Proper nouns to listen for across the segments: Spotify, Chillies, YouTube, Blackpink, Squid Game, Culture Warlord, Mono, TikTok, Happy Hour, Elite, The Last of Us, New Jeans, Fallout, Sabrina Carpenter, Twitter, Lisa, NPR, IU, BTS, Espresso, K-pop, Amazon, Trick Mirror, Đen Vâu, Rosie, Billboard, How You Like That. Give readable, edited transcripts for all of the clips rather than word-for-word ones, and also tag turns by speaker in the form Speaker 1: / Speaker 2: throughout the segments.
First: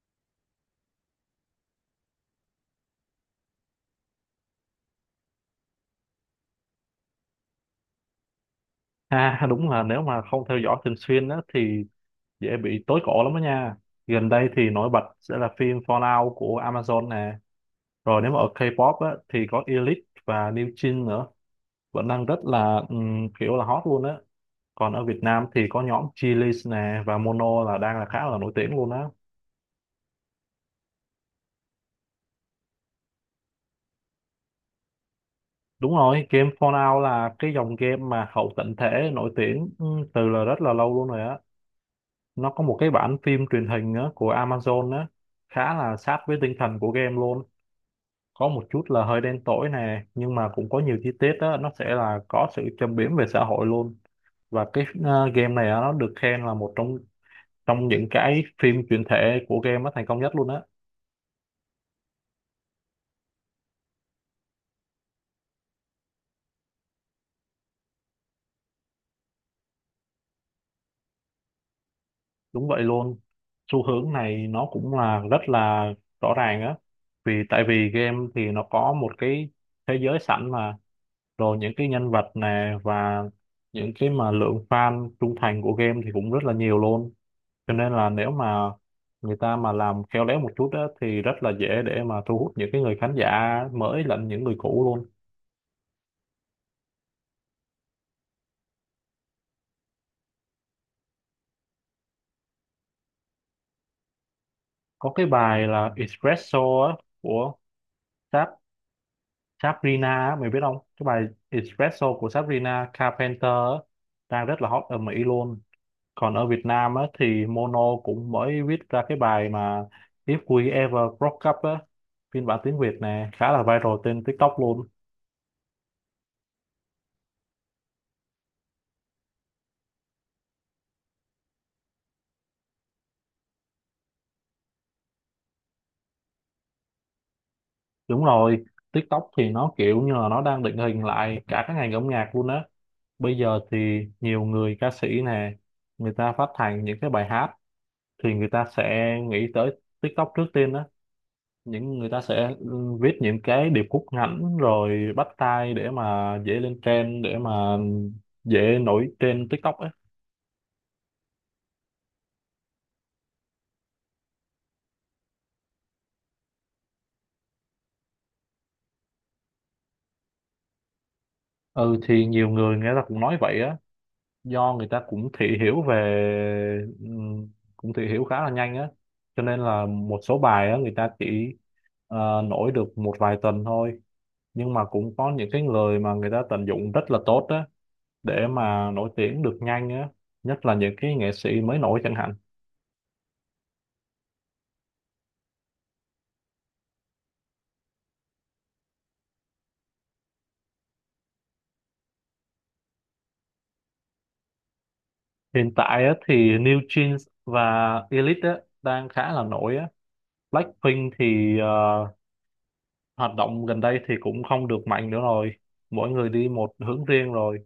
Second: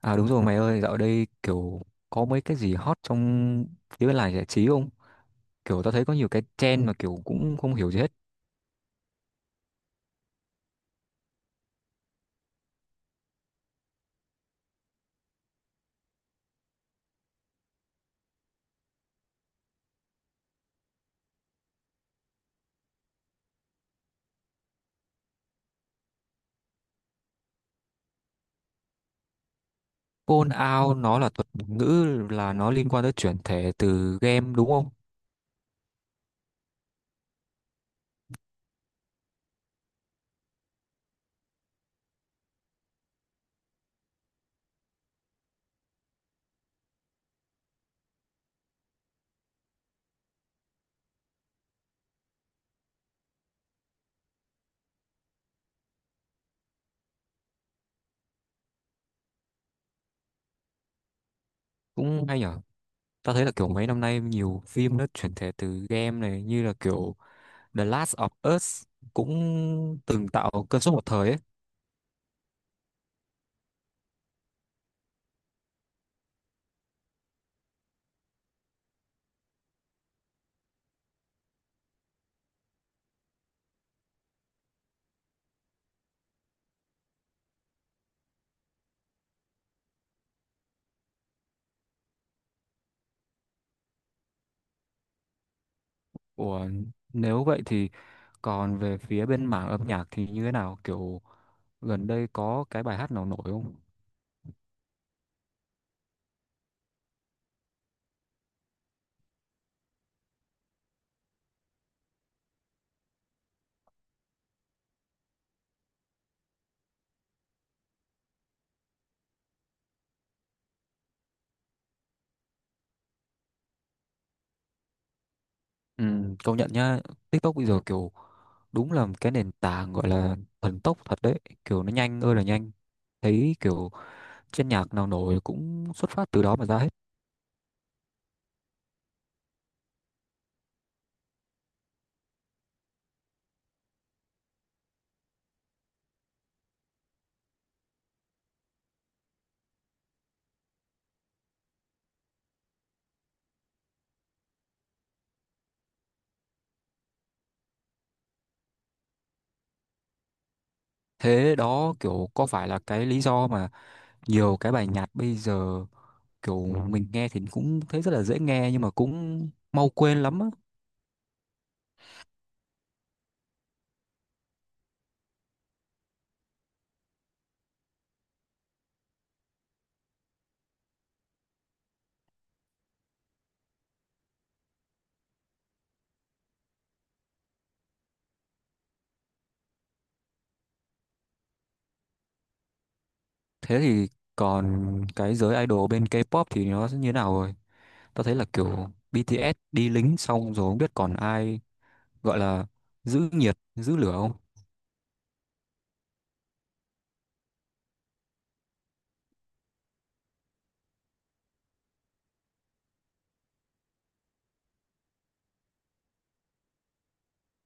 Speaker 1: À đúng rồi mày ơi, dạo đây kiểu có mấy cái gì hot trong phía bên làng giải trí không? Kiểu tao thấy có nhiều cái trend mà kiểu cũng không hiểu gì hết.
Speaker 2: À đúng là nếu mà không theo dõi thường xuyên á thì dễ bị tối cổ lắm đó nha. Gần đây thì nổi bật sẽ là phim Fallout của Amazon nè. Rồi nếu mà ở K-pop á thì có Elite và New Jeans nữa. Vẫn đang rất là kiểu là hot luôn á. Còn ở Việt Nam thì có nhóm Chillies nè và Mono là đang là khá là nổi tiếng luôn á.
Speaker 1: Phone out nó là thuật ngữ là nó liên quan tới chuyển thể từ game đúng không?
Speaker 2: Đúng rồi, game Fallout là cái dòng game mà hậu tận thể nổi tiếng từ là rất là lâu luôn rồi á. Nó có một cái bản phim truyền hình á, của Amazon á, khá là sát với tinh thần của game luôn, có một chút là hơi đen tối nè, nhưng mà cũng có nhiều chi tiết đó nó sẽ là có sự châm biếm về xã hội luôn. Và cái game này á, nó được khen là một trong trong những cái phim chuyển thể của game nó thành công nhất luôn á.
Speaker 1: Cũng hay nhở. Tao thấy là kiểu mấy năm nay nhiều phim nó chuyển thể từ game này như là kiểu The Last of Us cũng từng tạo cơn sốt một thời ấy.
Speaker 2: Đúng vậy luôn, xu hướng này nó cũng là rất là rõ ràng á, vì tại vì game thì nó có một cái thế giới sẵn mà, rồi những cái nhân vật nè và những cái mà lượng fan trung thành của game thì cũng rất là nhiều luôn. Cho nên là nếu mà người ta mà làm khéo léo một chút á, thì rất là dễ để mà thu hút những cái người khán giả mới lẫn những người cũ luôn.
Speaker 1: Ủa, nếu vậy thì còn về phía bên mảng âm nhạc thì như thế nào? Kiểu gần đây có cái bài hát nào nổi không?
Speaker 2: Có cái bài là Espresso á, của Sab Sabrina á, mày biết không, cái bài Espresso của Sabrina Carpenter á, đang rất là hot ở Mỹ luôn. Còn ở Việt Nam á, thì Mono cũng mới viết ra cái bài mà If We Ever Broke Up á, phiên bản tiếng Việt nè khá là viral trên TikTok luôn.
Speaker 1: Ừ, công nhận nhá. TikTok bây giờ kiểu đúng là cái nền tảng gọi là thần tốc thật đấy, kiểu nó nhanh ơi là nhanh, thấy kiểu trên nhạc nào nổi cũng xuất phát từ đó mà ra hết.
Speaker 2: Đúng rồi, TikTok thì nó kiểu như là nó đang định hình lại cả cái ngành âm nhạc luôn á. Bây giờ thì nhiều người ca sĩ nè, người ta phát hành những cái bài hát thì người ta sẽ nghĩ tới TikTok trước tiên á. Những người ta sẽ viết những cái điệp khúc ngắn rồi bắt tai để mà dễ lên trend, để mà dễ nổi trên TikTok á.
Speaker 1: Thế đó kiểu có phải là cái lý do mà nhiều cái bài nhạc bây giờ kiểu mình nghe thì cũng thấy rất là dễ nghe nhưng mà cũng mau quên lắm á?
Speaker 2: Ừ thì nhiều người người ta cũng nói vậy á. Do người ta cũng thị hiểu về cũng thị hiểu khá là nhanh á, cho nên là một số bài á người ta chỉ nổi được một vài tuần thôi, nhưng mà cũng có những cái người mà người ta tận dụng rất là tốt á để mà nổi tiếng được nhanh á, nhất là những cái nghệ sĩ mới nổi chẳng hạn.
Speaker 1: Thế thì còn cái giới idol bên K-pop thì nó sẽ như thế nào rồi? Tao thấy là kiểu BTS đi lính xong rồi không biết còn ai gọi là giữ nhiệt giữ lửa không.
Speaker 2: Hiện tại á thì New Jeans và Elite á đang khá là nổi á. Blackpink thì hoạt động gần đây thì cũng không được mạnh nữa rồi, mỗi người đi một hướng riêng rồi.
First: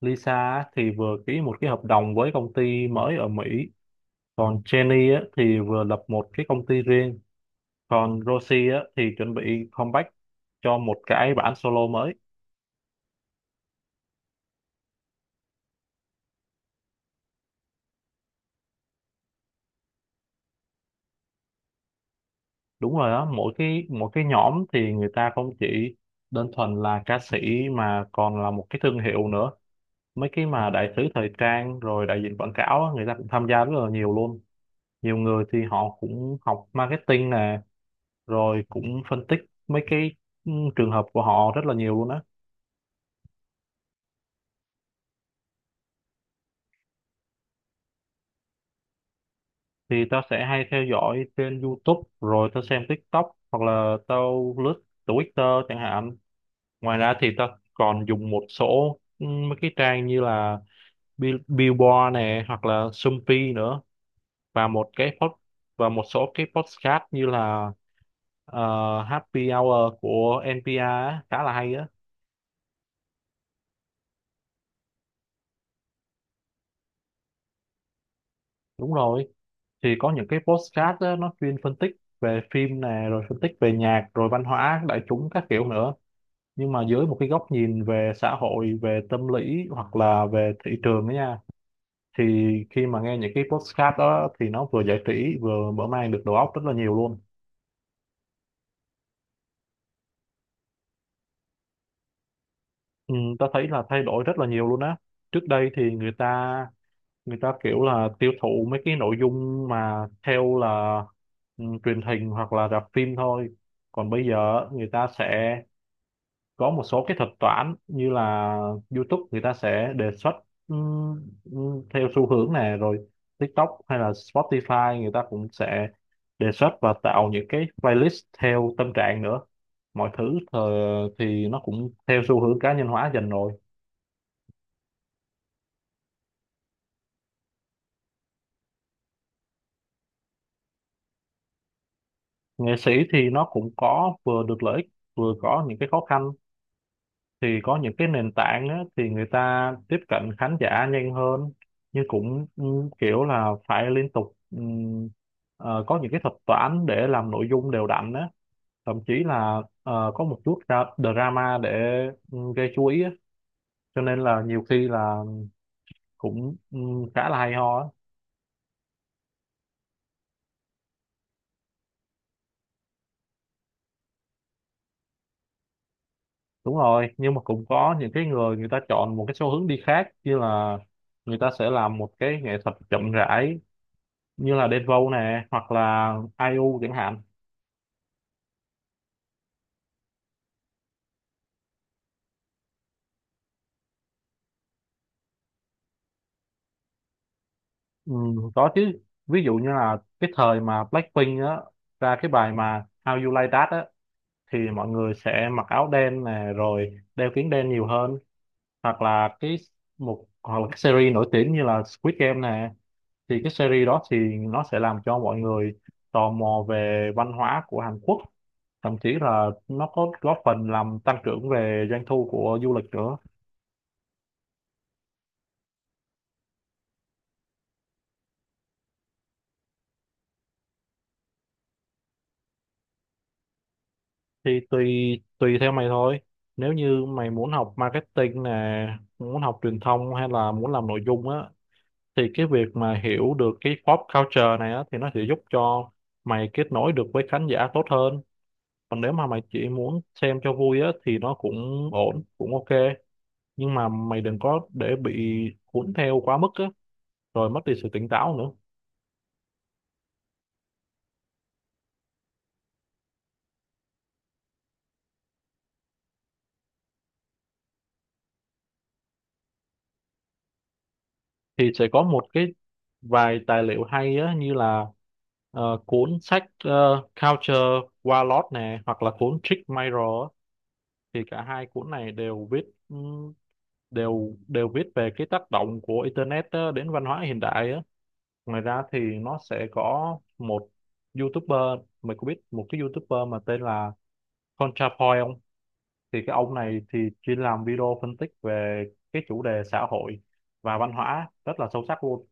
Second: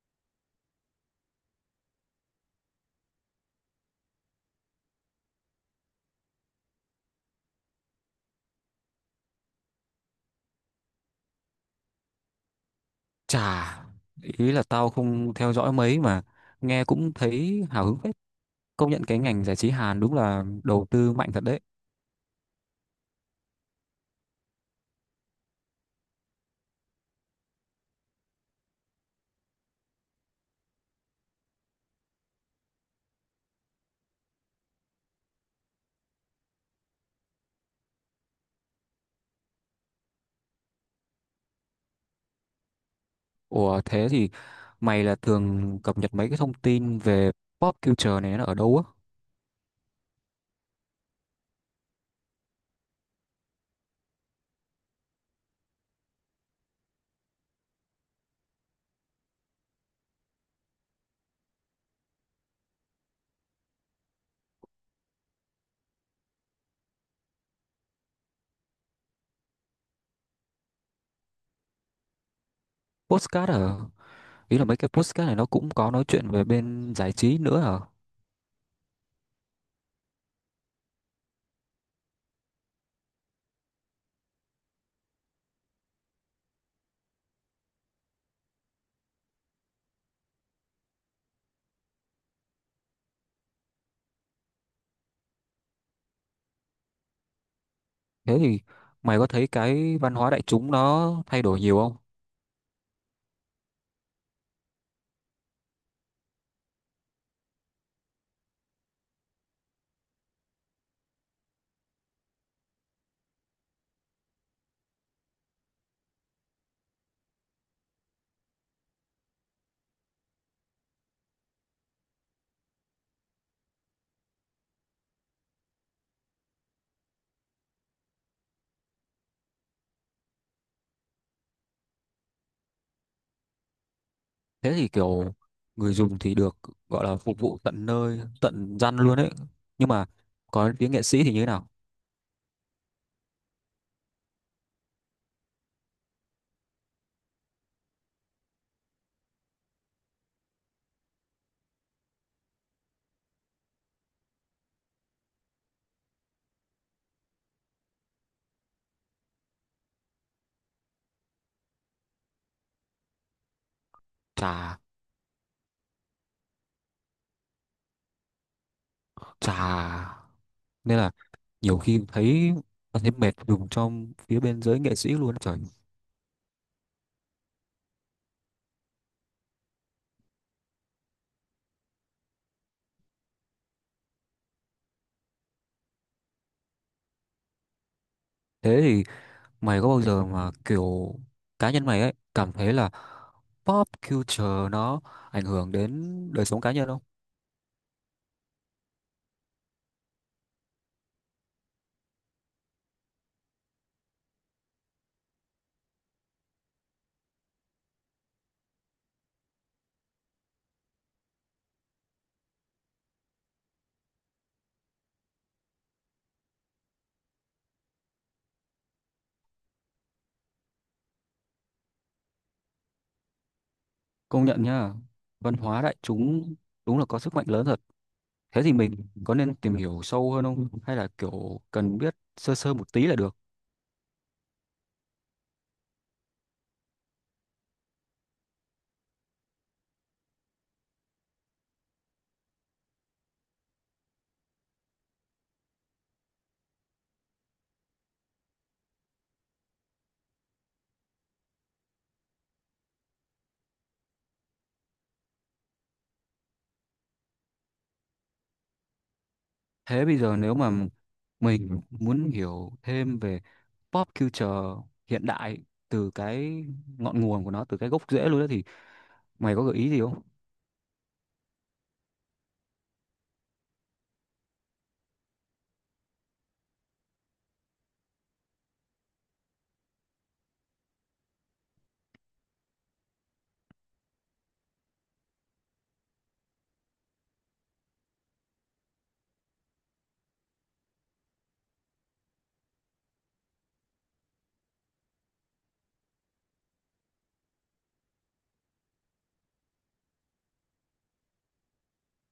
Speaker 2: Lisa á, thì vừa ký một cái hợp đồng với công ty mới ở Mỹ, còn Jenny á, thì vừa lập một cái công ty riêng, còn Rosie á, thì chuẩn bị comeback cho một cái bản solo mới.
Speaker 1: Chà, ý là tao không theo dõi mấy mà nghe cũng thấy hào hứng phết. Công nhận cái ngành giải trí Hàn đúng là đầu tư mạnh thật đấy.
Speaker 2: Đúng rồi đó, mỗi cái nhóm thì người ta không chỉ đơn thuần là ca sĩ mà còn là một cái thương hiệu nữa. Mấy cái mà đại sứ thời trang rồi đại diện quảng cáo á, người ta cũng tham gia rất là nhiều luôn. Nhiều người thì họ cũng học marketing nè, rồi cũng phân tích mấy cái trường hợp của họ rất là nhiều luôn á.
Speaker 1: Ủa thế thì mày là thường cập nhật mấy cái thông tin về pop culture này nó ở đâu á?
Speaker 2: Thì tao sẽ hay theo dõi trên YouTube rồi tao xem TikTok hoặc là tao lướt Twitter chẳng hạn. Ngoài ra thì tao còn dùng một số mấy cái trang như là Billboard này hoặc là Sumpy nữa, và một cái pod, và một số cái podcast như là ờ, Happy Hour của NPR á, khá là hay á.
Speaker 1: Podcast ở, ý là mấy cái podcast này nó cũng có nói chuyện về bên giải trí nữa hả?
Speaker 2: Đúng rồi, thì có những cái podcast á, nó chuyên phân tích về phim nè, rồi phân tích về nhạc rồi văn hóa đại chúng các kiểu nữa, nhưng mà dưới một cái góc nhìn về xã hội, về tâm lý hoặc là về thị trường đó nha. Thì khi mà nghe những cái podcast đó thì nó vừa giải trí vừa mở mang được đầu óc rất là nhiều luôn.
Speaker 1: Thế thì mày có thấy cái văn hóa đại chúng nó thay đổi nhiều không?
Speaker 2: Ừ, ta thấy là thay đổi rất là nhiều luôn á. Trước đây thì người ta kiểu là tiêu thụ mấy cái nội dung mà theo là truyền hình hoặc là rạp phim thôi, còn bây giờ người ta sẽ có một số cái thuật toán như là YouTube người ta sẽ đề xuất theo xu hướng này rồi. TikTok hay là Spotify người ta cũng sẽ đề xuất và tạo những cái playlist theo tâm trạng nữa. Mọi thứ thì nó cũng theo xu hướng cá nhân hóa dần rồi.
Speaker 1: Thế thì kiểu người dùng thì được gọi là phục vụ tận nơi tận răn luôn ấy, nhưng mà có đến tiếng nghệ sĩ thì như thế nào?
Speaker 2: Nghệ sĩ thì nó cũng có vừa được lợi ích, vừa có những cái khó khăn. Thì có những cái nền tảng á, thì người ta tiếp cận khán giả nhanh hơn, nhưng cũng kiểu là phải liên tục có những cái thuật toán để làm nội dung đều đặn á, thậm chí là có một chút ra drama để gây chú ý á. Cho nên là nhiều
Speaker 1: Chà.
Speaker 2: khi là cũng khá là hay ho á.
Speaker 1: Chà, nên là nhiều khi thấy thấy mệt dùng trong phía bên giới nghệ sĩ luôn trời.
Speaker 2: Đúng rồi, nhưng mà cũng có những cái người người ta chọn một cái xu hướng đi khác, như là người ta sẽ làm một cái nghệ thuật chậm rãi như là Đen Vâu nè hoặc là ai IU chẳng hạn.
Speaker 1: Thế thì mày có bao giờ mà kiểu cá nhân mày ấy cảm thấy là pop culture nó ảnh hưởng đến đời sống cá nhân không?
Speaker 2: Ừ, có chứ. Ví dụ như là cái thời mà Blackpink á ra cái bài mà How You Like That á, thì mọi người sẽ mặc áo đen nè rồi đeo kính đen nhiều hơn. Hoặc là cái series nổi tiếng như là Squid Game nè, thì cái series đó thì nó sẽ làm cho mọi người tò mò về văn hóa của Hàn Quốc, thậm chí là nó có góp phần làm tăng trưởng về doanh thu của du lịch nữa.
Speaker 1: Công nhận nhá, văn hóa đại chúng đúng là có sức mạnh lớn thật. Thế thì mình có nên tìm hiểu sâu hơn không? Hay là kiểu cần biết sơ sơ một tí là được?
Speaker 2: Thì tùy, tùy theo mày thôi. Nếu như mày muốn học marketing nè, muốn học truyền thông hay là muốn làm nội dung á, thì cái việc mà hiểu được cái pop culture này á thì nó sẽ giúp cho mày kết nối được với khán giả tốt hơn. Còn nếu mà mày chỉ muốn xem cho vui á thì nó cũng ổn, cũng ok, nhưng mà mày đừng có để bị cuốn theo quá mức á rồi mất đi sự tỉnh táo nữa.
Speaker 1: Thế bây giờ nếu mà mình muốn hiểu thêm về pop culture hiện đại từ cái ngọn nguồn của nó, từ cái gốc rễ luôn đó thì mày có gợi ý gì không?
Speaker 2: Thì sẽ có một vài tài liệu hay á, như là cuốn sách Culture Warlord nè hoặc là cuốn Trick Mirror á. Thì cả hai cuốn này đều viết ừm, đều đều viết về cái tác động của internet á, đến văn hóa hiện đại á. Ngoài ra thì nó sẽ có một YouTuber, mày có biết một cái YouTuber mà tên là ContraPoint không? Thì cái ông này thì chuyên làm video phân tích về cái chủ đề xã hội và văn hóa rất là sâu sắc luôn.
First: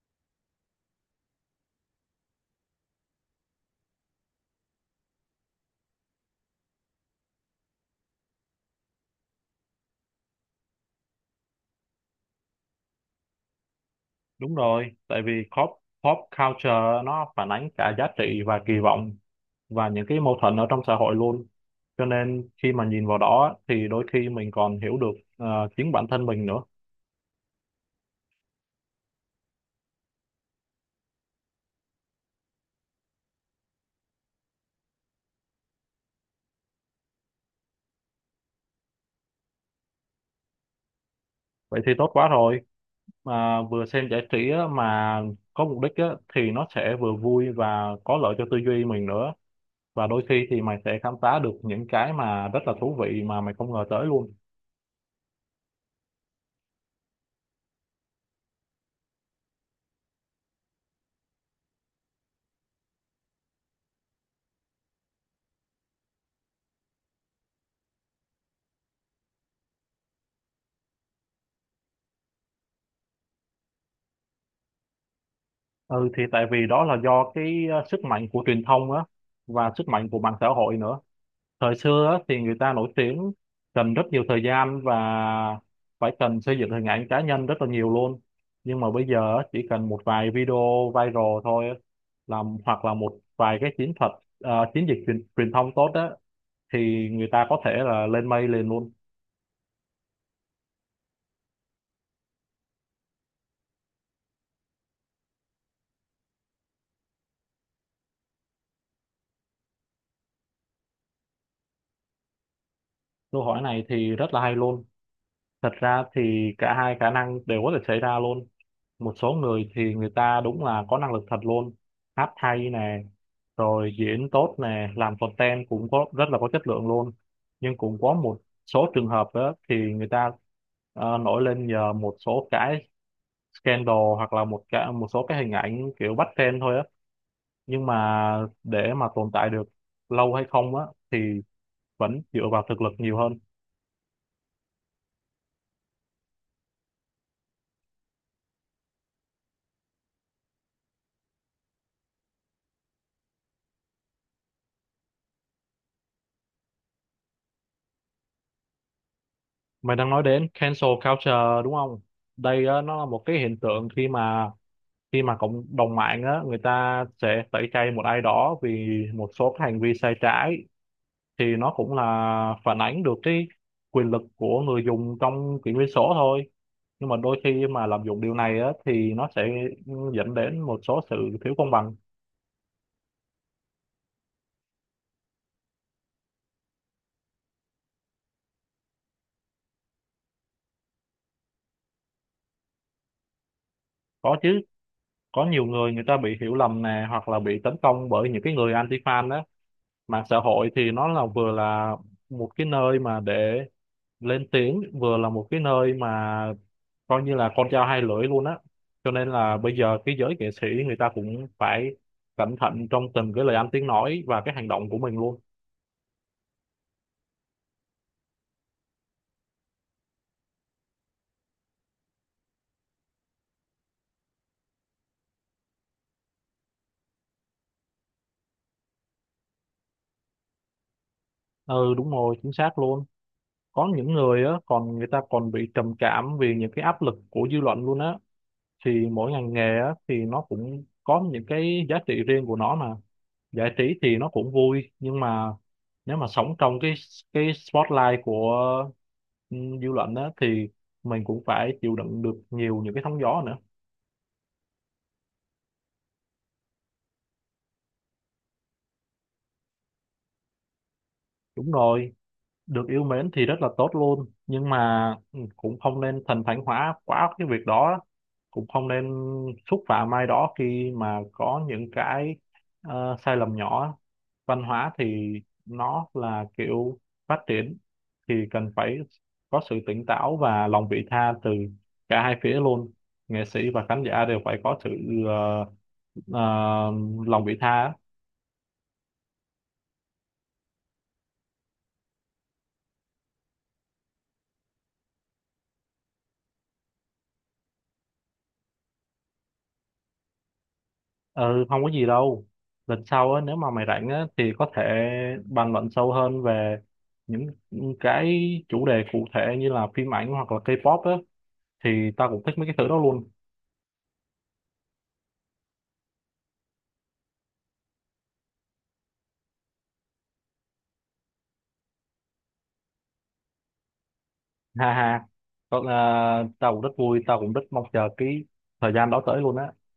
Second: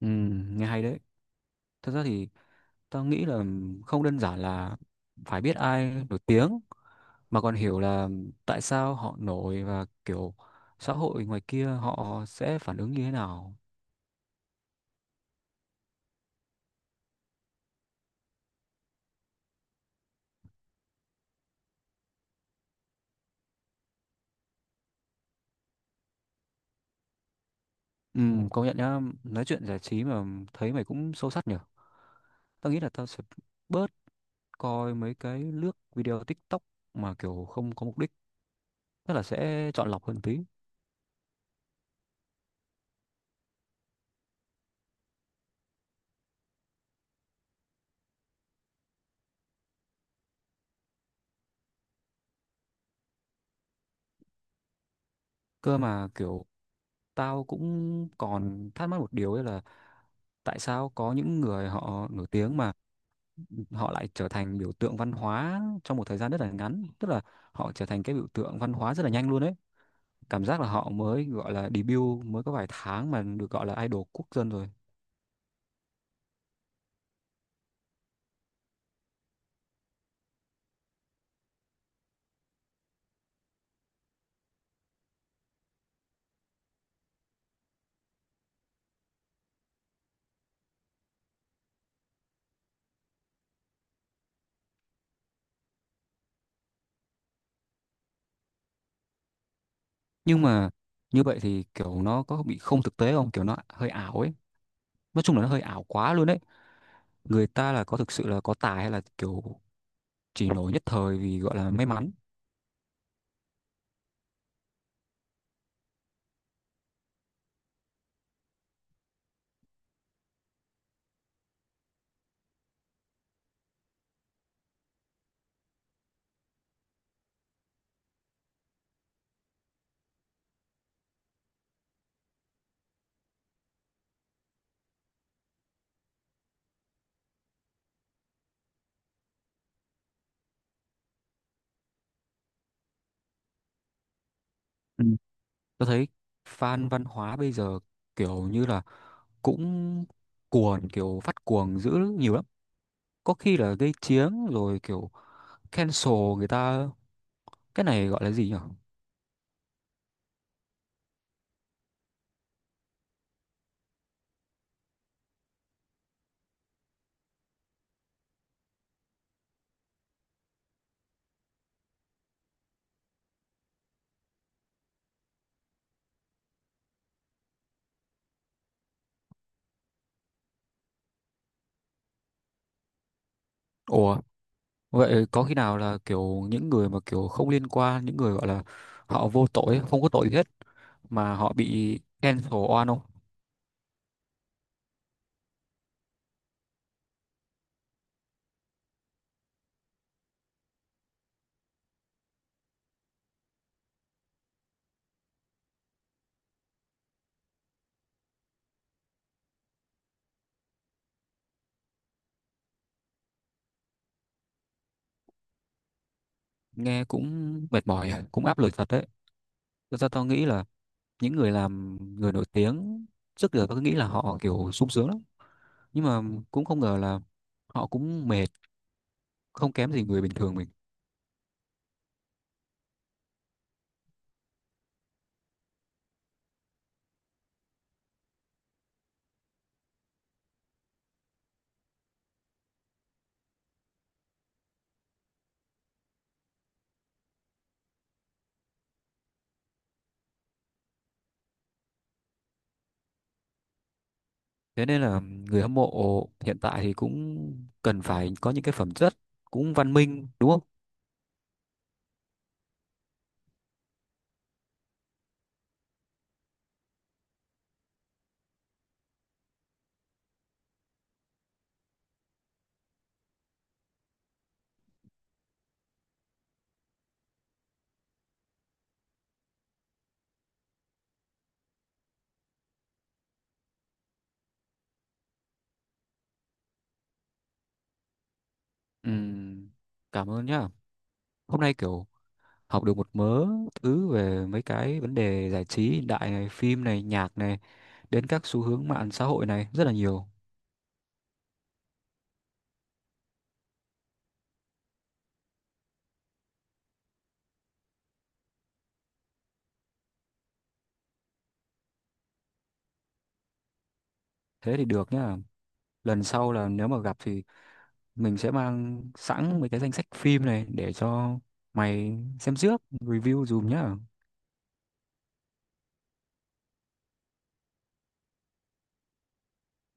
Speaker 1: Ừ, nghe hay đấy. Thật ra thì tao nghĩ là không đơn giản là phải biết ai nổi tiếng mà còn hiểu là tại sao họ nổi và kiểu xã hội ngoài kia họ sẽ phản ứng như thế nào.
Speaker 2: Đúng rồi, tại vì pop pop culture nó phản ánh cả giá trị và kỳ vọng và những cái mâu thuẫn ở trong xã hội luôn. Cho nên khi mà nhìn vào đó á, thì đôi khi mình còn hiểu được chính bản thân mình nữa.
Speaker 1: Ừ, công nhận nhá, nói chuyện giải trí mà thấy mày cũng sâu sắc nhở. Tao nghĩ là tao sẽ bớt coi mấy cái lướt video TikTok mà kiểu không có mục đích, tức là sẽ chọn lọc hơn tí.
Speaker 2: Vậy thì tốt quá rồi. Mà vừa xem giải trí á, mà có mục đích á, thì nó sẽ vừa vui và có lợi cho tư duy mình nữa. Và đôi khi thì mày sẽ khám phá được những cái mà rất là thú vị mà mày không ngờ tới luôn.
Speaker 1: Cơ mà kiểu tao cũng còn thắc mắc một điều ấy là tại sao có những người họ nổi tiếng mà họ lại trở thành biểu tượng văn hóa trong một thời gian rất là ngắn, tức là họ trở thành cái biểu tượng văn hóa rất là nhanh luôn ấy. Cảm giác là họ mới gọi là debut mới có vài tháng mà được gọi là idol quốc dân rồi.
Speaker 2: Ừ thì tại vì đó là do cái sức mạnh của truyền thông á và sức mạnh của mạng xã hội nữa. Thời xưa á, thì người ta nổi tiếng cần rất nhiều thời gian và phải cần xây dựng hình ảnh cá nhân rất là nhiều luôn. Nhưng mà bây giờ á, chỉ cần một vài video viral thôi á, làm hoặc là một vài cái chiến thuật, à, chiến dịch truyền thông tốt á thì người ta có thể là lên mây liền luôn.
Speaker 1: Nhưng mà như vậy thì kiểu nó có bị không thực tế không, kiểu nó hơi ảo ấy, nói chung là nó hơi ảo quá luôn ấy. Người ta là có thực sự là có tài hay là kiểu chỉ nổi nhất thời vì gọi là may mắn?
Speaker 2: Câu hỏi này thì rất là hay luôn. Thật ra thì cả hai khả năng đều có thể xảy ra luôn. Một số người thì người ta đúng là có năng lực thật luôn, hát hay nè, rồi diễn tốt nè, làm content cũng có rất là có chất lượng luôn. Nhưng cũng có một số trường hợp đó thì người ta nổi lên nhờ một số cái scandal hoặc là một số cái hình ảnh kiểu bắt trend thôi á, nhưng mà để mà tồn tại được lâu hay không á thì vẫn dựa vào thực lực nhiều hơn.
Speaker 1: Ừ. Tôi thấy fan văn hóa bây giờ kiểu như là cũng cuồng, kiểu phát cuồng dữ nhiều lắm, có khi là gây chiến rồi kiểu cancel người ta. Cái này gọi là gì nhỉ?
Speaker 2: Mày đang nói đến cancel culture đúng không? Đây á, nó là một cái hiện tượng khi mà cộng đồng mạng á người ta sẽ tẩy chay một ai đó vì một số cái hành vi sai trái. Thì nó cũng là phản ánh được cái quyền lực của người dùng trong kỷ nguyên số thôi, nhưng mà đôi khi mà lạm dụng điều này á thì nó sẽ dẫn đến một số sự thiếu công bằng.
Speaker 1: Ủa vậy có khi nào là kiểu những người mà kiểu không liên quan, những người gọi là họ vô tội không có tội gì hết mà họ bị cancel oan không?
Speaker 2: Có chứ, có nhiều người người ta bị hiểu lầm nè hoặc là bị tấn công bởi những cái người anti fan á. Mạng xã hội thì nó là vừa là một cái nơi mà để lên tiếng, vừa là một cái nơi mà coi như là con dao hai lưỡi luôn á. Cho nên là bây giờ cái giới nghệ sĩ người ta cũng phải cẩn thận trong từng cái lời ăn tiếng nói và cái hành động của mình luôn.
Speaker 1: Nghe cũng mệt mỏi, à, cũng áp lực thật đấy. Thật ra tao nghĩ là những người làm người nổi tiếng trước giờ tao cứ nghĩ là họ kiểu sung sướng lắm, nhưng mà cũng không ngờ là họ cũng mệt, không kém gì người bình thường mình.
Speaker 2: Ừ đúng rồi, chính xác luôn. Có những người á còn người ta còn bị trầm cảm vì những cái áp lực của dư luận luôn á. Thì mỗi ngành nghề á thì nó cũng có những cái giá trị riêng của nó mà, giải trí thì nó cũng vui, nhưng mà nếu mà sống trong cái spotlight của dư luận á thì mình cũng phải chịu đựng được nhiều những cái sóng gió nữa.
Speaker 1: Thế nên là người hâm mộ hiện tại thì cũng cần phải có những cái phẩm chất cũng văn minh đúng không?
Speaker 2: Đúng rồi, được yêu mến thì rất là tốt luôn, nhưng mà cũng không nên thần thánh hóa quá cái việc đó, cũng không nên xúc phạm ai đó khi mà có những cái sai lầm nhỏ. Văn hóa thì nó là kiểu phát triển thì cần phải có sự tỉnh táo và lòng vị tha từ cả hai phía luôn. Nghệ sĩ và khán giả đều phải có sự ờ, ờ, lòng vị tha á.
Speaker 1: Ừm, cảm ơn nhá. Hôm nay kiểu học được một mớ thứ về mấy cái vấn đề giải trí hiện đại này, phim này, nhạc này, đến các xu hướng mạng xã hội này rất là nhiều.
Speaker 2: Ừ không có gì đâu, lần sau á nếu mà mày rảnh á thì có thể bàn luận sâu hơn về những cái chủ đề cụ thể như là phim ảnh hoặc là K-pop á, thì tao cũng thích mấy cái thứ đó luôn.
Speaker 1: Thế thì được nhá. Lần sau là nếu mà gặp thì mình sẽ mang sẵn mấy cái danh sách phim này để cho mày xem trước, review dùm nhá.
Speaker 2: Ha ha, còn à, tao cũng rất vui, tao cũng rất mong chờ cái thời gian đó tới luôn á.